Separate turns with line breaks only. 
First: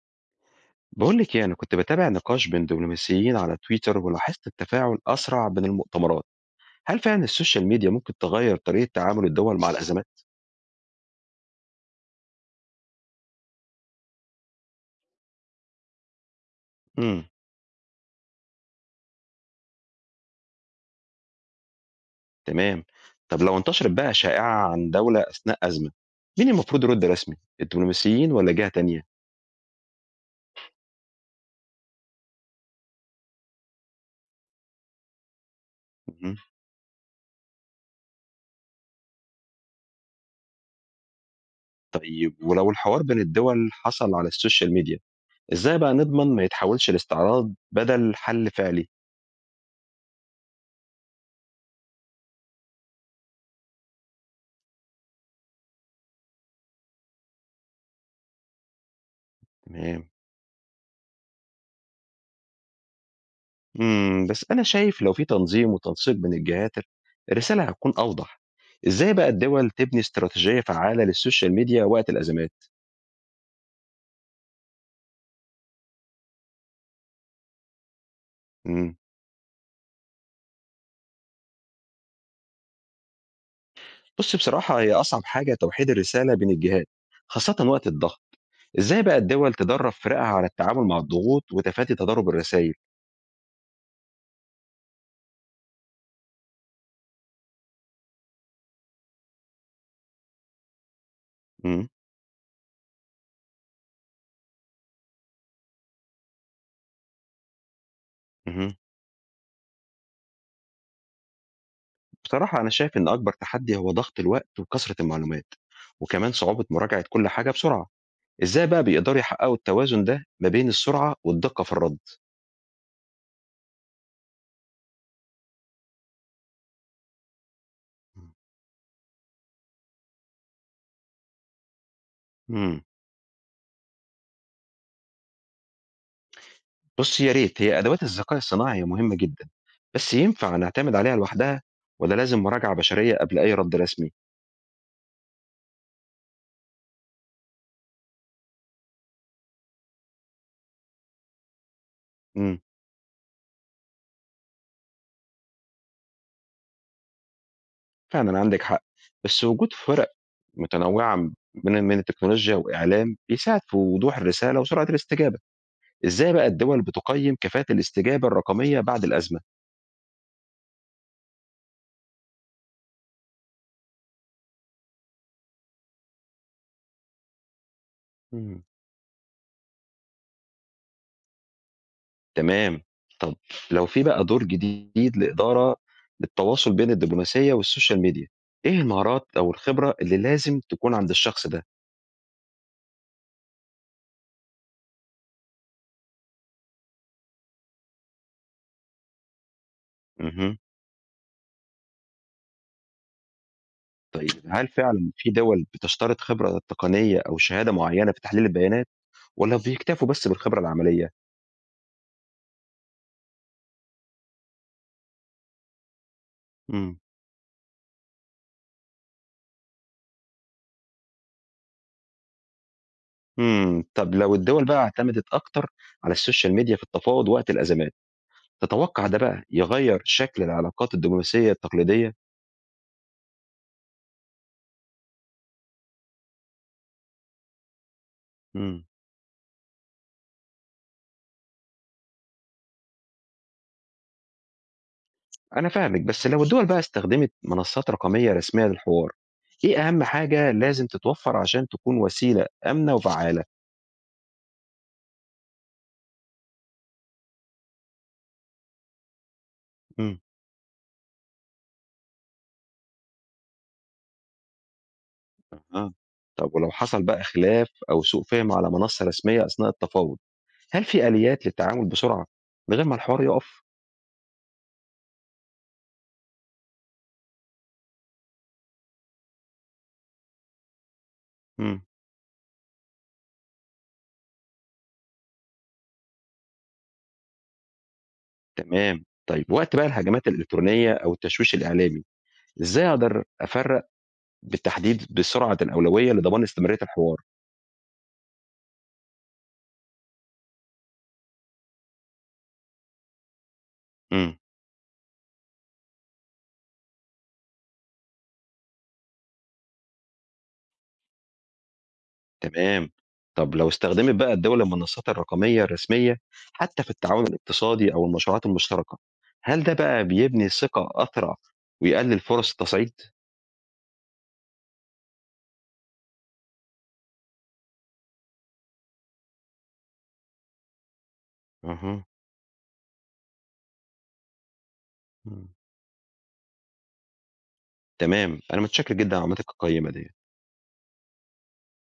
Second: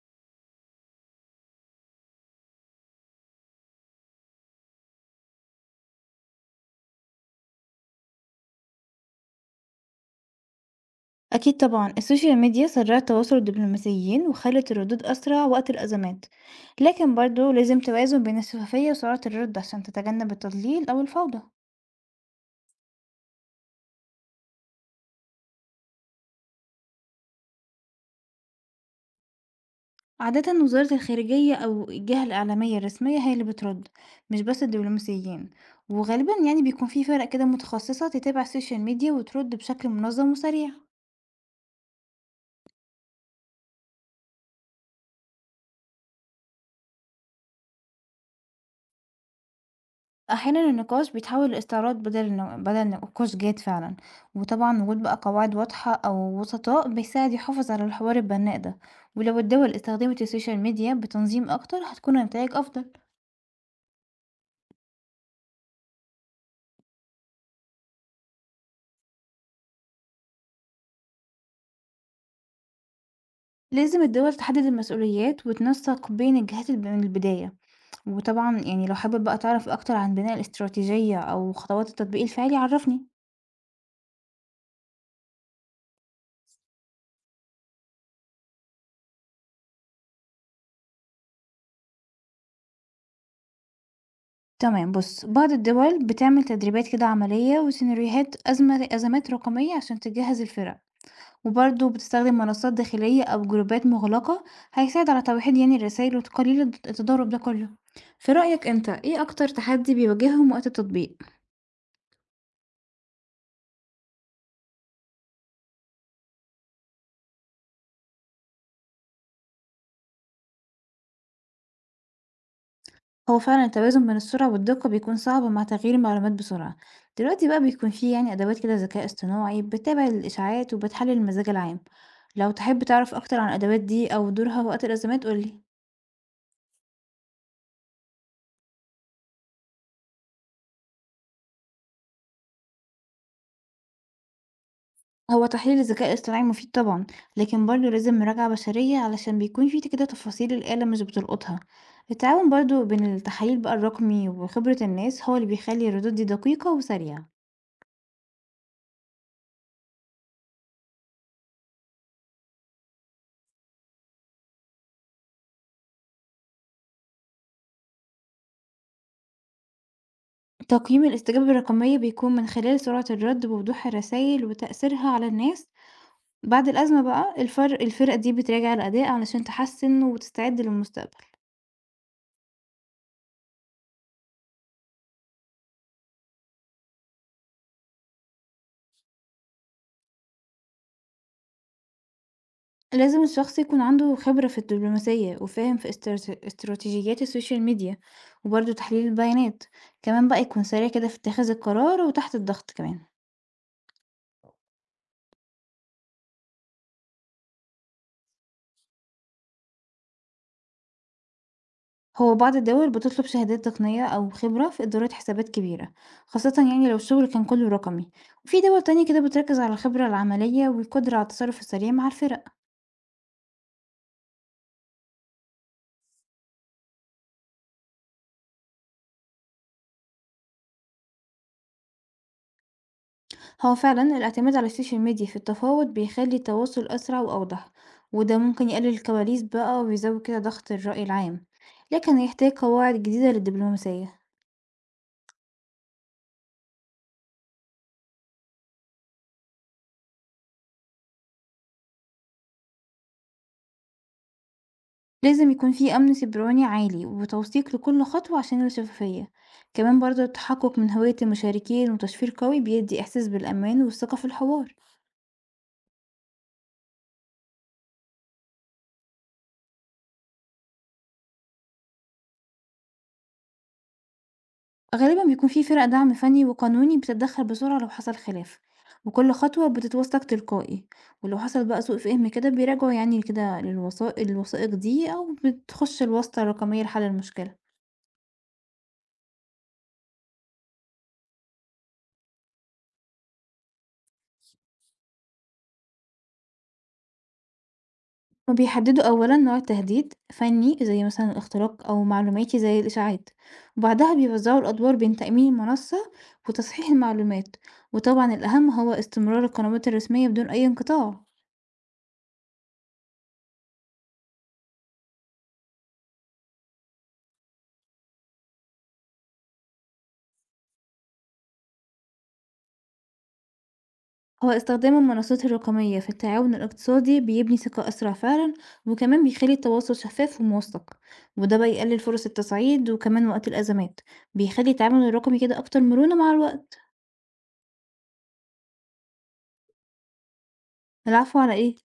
بقول لك يعني كنت بتابع نقاش بين دبلوماسيين على تويتر ولاحظت التفاعل أسرع بين المؤتمرات. هل فعلا السوشيال ميديا ممكن تغير طريقة تعامل الدول مع الأزمات؟
أكيد طبعا السوشيال ميديا سرعت تواصل الدبلوماسيين وخلت الردود أسرع وقت الأزمات. لكن
امم
برضو لازم توازن بين الشفافية وسرعة الرد عشان تتجنب التضليل أو الفوضى.
تمام. طب لو انتشرت بقى شائعة عن دولة أثناء أزمة، مين المفروض يرد رسمي؟ الدبلوماسيين ولا جهة تانية؟
عادة وزارة الخارجية أو الجهة الإعلامية الرسمية هي اللي بترد، مش بس الدبلوماسيين. وغالبا
مم.
يعني بيكون في فرق كده متخصصة تتابع السوشيال ميديا وترد بشكل منظم وسريع.
طيب ولو الحوار بين الدول حصل على السوشيال ميديا، ازاي بقى نضمن ما يتحولش لاستعراض بدل حل فعلي؟
أحيانًا النقاش بيتحول لاستعراض بدل نقاش جاد فعلًا، وطبعًا وجود بقى قواعد واضحة أو وسطاء بيساعد يحافظ على الحوار البناء ده، ولو الدول
تمام.
استخدمت السوشيال ميديا بتنظيم أكتر هتكون النتايج أفضل.
بس أنا شايف لو في تنظيم وتنسيق بين الجهات، الرسالة هتكون أوضح. إزاي بقى الدول تبني استراتيجية فعّالة للسوشيال ميديا وقت الأزمات؟
لازم الدول تحدد المسؤوليات وتنسق بين الجهات من البداية، وطبعًا يعني لو
إمم،
حابب بقى تعرف أكتر عن بناء الاستراتيجية أو خطوات التطبيق الفعلي عرّفني.
بُصّي، بصراحة هي أصعب حاجة توحيد الرسالة بين الجهات، خاصةً وقت الضغط. إزاي بقى الدول تدرّب فرقها على التعامل مع الضغوط وتفادي تضارب الرسايل؟
تمام بُص، بعض الدول بتعمل تدريبات كده عملية وسيناريوهات أزمات رقمية عشان تجهّز الفرق.
إمم،
وبرضه بتستخدم منصات داخلية أو جروبات مغلقة. هيساعد على توحيد يعني الرسايل وتقليل التضارب ده كله. في رأيك
اهم،
أنت إيه أكتر تحدي بيواجههم وقت التطبيق؟
بصراحة أنا شايف إن أكبر تحدي هو ضغط الوقت وكثرة المعلومات، وكمان صعوبة مراجعة كل حاجة بسرعة. إزاي بقى بيقدروا يحققوا التوازن ده ما بين السرعة والدقة في الرد؟
هو فعلا التوازن بين السرعة والدقة بيكون صعب مع تغيير المعلومات بسرعة. دلوقتي بقى بيكون فيه يعني أدوات كده ذكاء اصطناعي بتتابع الإشاعات وبتحلل المزاج العام. لو
إمم.
تحب تعرف أكتر عن الأدوات دي أو دورها وقت الأزمات قولي.
بُصّي، يا ريت. هي أدوات الذكاء الصناعي مهمة جدًا، بس ينفع نعتمد عليها لوحدها والّا لازم مراجعة بشرية قبل أي رَد رسمي؟
هو تحليل الذكاء الاصطناعي مفيد طبعا، لكن برضه لازم مراجعة بشرية علشان بيكون في كده تفاصيل الآلة مش بتلقطها. التعاون
إمم،
برضه بين التحاليل بقى الرقمي وخبرة الناس هو اللي بيخلي الردود دي دقيقة وسريعة.
فعلًا عندِك حق، بس وجود فرق متنوعة من التكنولوجيا وإعلام بيساعد في وضوح الرسالة وسرعة الاستجابة. إزاي بقى الدول بتقيّم كفاءة الاستجابة الرقمية بعد الأزمة؟
تقييم الاستجابة الرقمية بيكون من خلال سرعة الرد ووضوح الرسائل وتأثيرها على الناس. بعد الأزمة بقى الفرق دي
إمم.
بتراجع الأداء علشان تحسن وتستعد للمستقبل.
تمام. طب لو في بقى دور جديد للتواصل بين الدبلوماسية والسوشيال ميديا، إيه المهارات أو الخبرة اللي لازم تكون عند الشخص ده؟
لازم الشخص يكون عنده خبرة في الدبلوماسية وفاهم في استراتيجيات السوشيال ميديا، وبرضه تحليل البيانات. كمان بقى
اهم.
يكون سريع كده في اتخاذ القرار وتحت الضغط كمان.
طيب هل فعلًا في دول بتشترط خبرة تقنية أو شهادة معيّنة في تحليل البيانات، والّا بيكتفوا بس بالخبرة العملية؟
هو بعض الدول بتطلب شهادات تقنية أو خبرة في إدارة حسابات كبيرة، خاصة يعني لو
إمم.
الشغل كان كله رقمي. وفي دول تانية كده بتركز على الخبرة العملية والقدرة على التصرف السريع مع الفرق.
طب لو الدول بقى اعتمدت أكتر على السوشيال ميديا في التفاوض وقت الأزمات، تتوقع ده بقى يغيّر شكل العلاقات الدبلوماسية التقليدية؟
هو فعلا الاعتماد على السوشيال ميديا في التفاوض بيخلي التواصل أسرع وأوضح، وده ممكن
إمم.
يقلل الكواليس بقى ويزود كده ضغط الرأي العام. لكن هيحتاج قواعد جديدة للدبلوماسية.
أنا فاهمِك، بس لو الدول بقى استخدمت منصات رقمية رسمية للحوار، إيه أهم حاجة لازم تتوفر عشان تكون وسيلة آمنة وفعّالة؟
لازم يكون في أمن سيبراني عالي وتوثيق لكل خطوة عشان الشفافية. كمان
إمم.
برضه التحقق من هوية المشاركين وتشفير قوي بيدي إحساس بالأمان والثقة في الحوار.
أها، طب ولو حصل بقى خلاف أو سوء فهم على منصة رسمية أثناء التفاوض، هل في آليات للتعامل بسرعة من غير ما الحوار يقف؟
غالبا بيكون في فرق دعم فني وقانوني بتتدخل بسرعة لو حصل خلاف، وكل خطوة بتتوثق تلقائي. ولو حصل بقى
مم.
سوء فهم كده بيراجعوا يعني كده للوثائق دي أو بتخش الواسطة الرقمية لحل المشكلة.
تمام. طيب وقت بقى الهجمات الإلكترونية أو التشويش الإعلامي، إزاي أقدر أفرق بالتحديد بسرعة الأولوية لضمان استمرارية الحوار؟
وبيحددوا أولا نوع التهديد، فني زي مثلا الاختراق أو معلوماتي زي الإشاعات، وبعدها
مم.
بيوزعوا الأدوار بين تأمين المنصة وتصحيح المعلومات. وطبعا الأهم هو استمرار القنوات الرسمية بدون أي انقطاع.
تمام. طب لو استخدمت بقى الدولة المنصات الرقمية الرسمية حتى في التعاون الاقتصادي أو المشروعات المشتركة، هل ده بقى بيبني ثقة أسرع ويقلل فرص التصعيد؟
هو استخدام المنصات الرقمية في التعاون الاقتصادي بيبني ثقة أسرع فعلا، وكمان بيخلي التواصل شفاف وموثق. وده بقى يقلل
أها.
فرص التصعيد وكمان وقت الأزمات بيخلي التعامل الرقمي
مم.
كده أكتر مرونة مع الوقت.
تمام، أنا متشكر جدا على معلوماتك القيمة دي.
العفو على إيه؟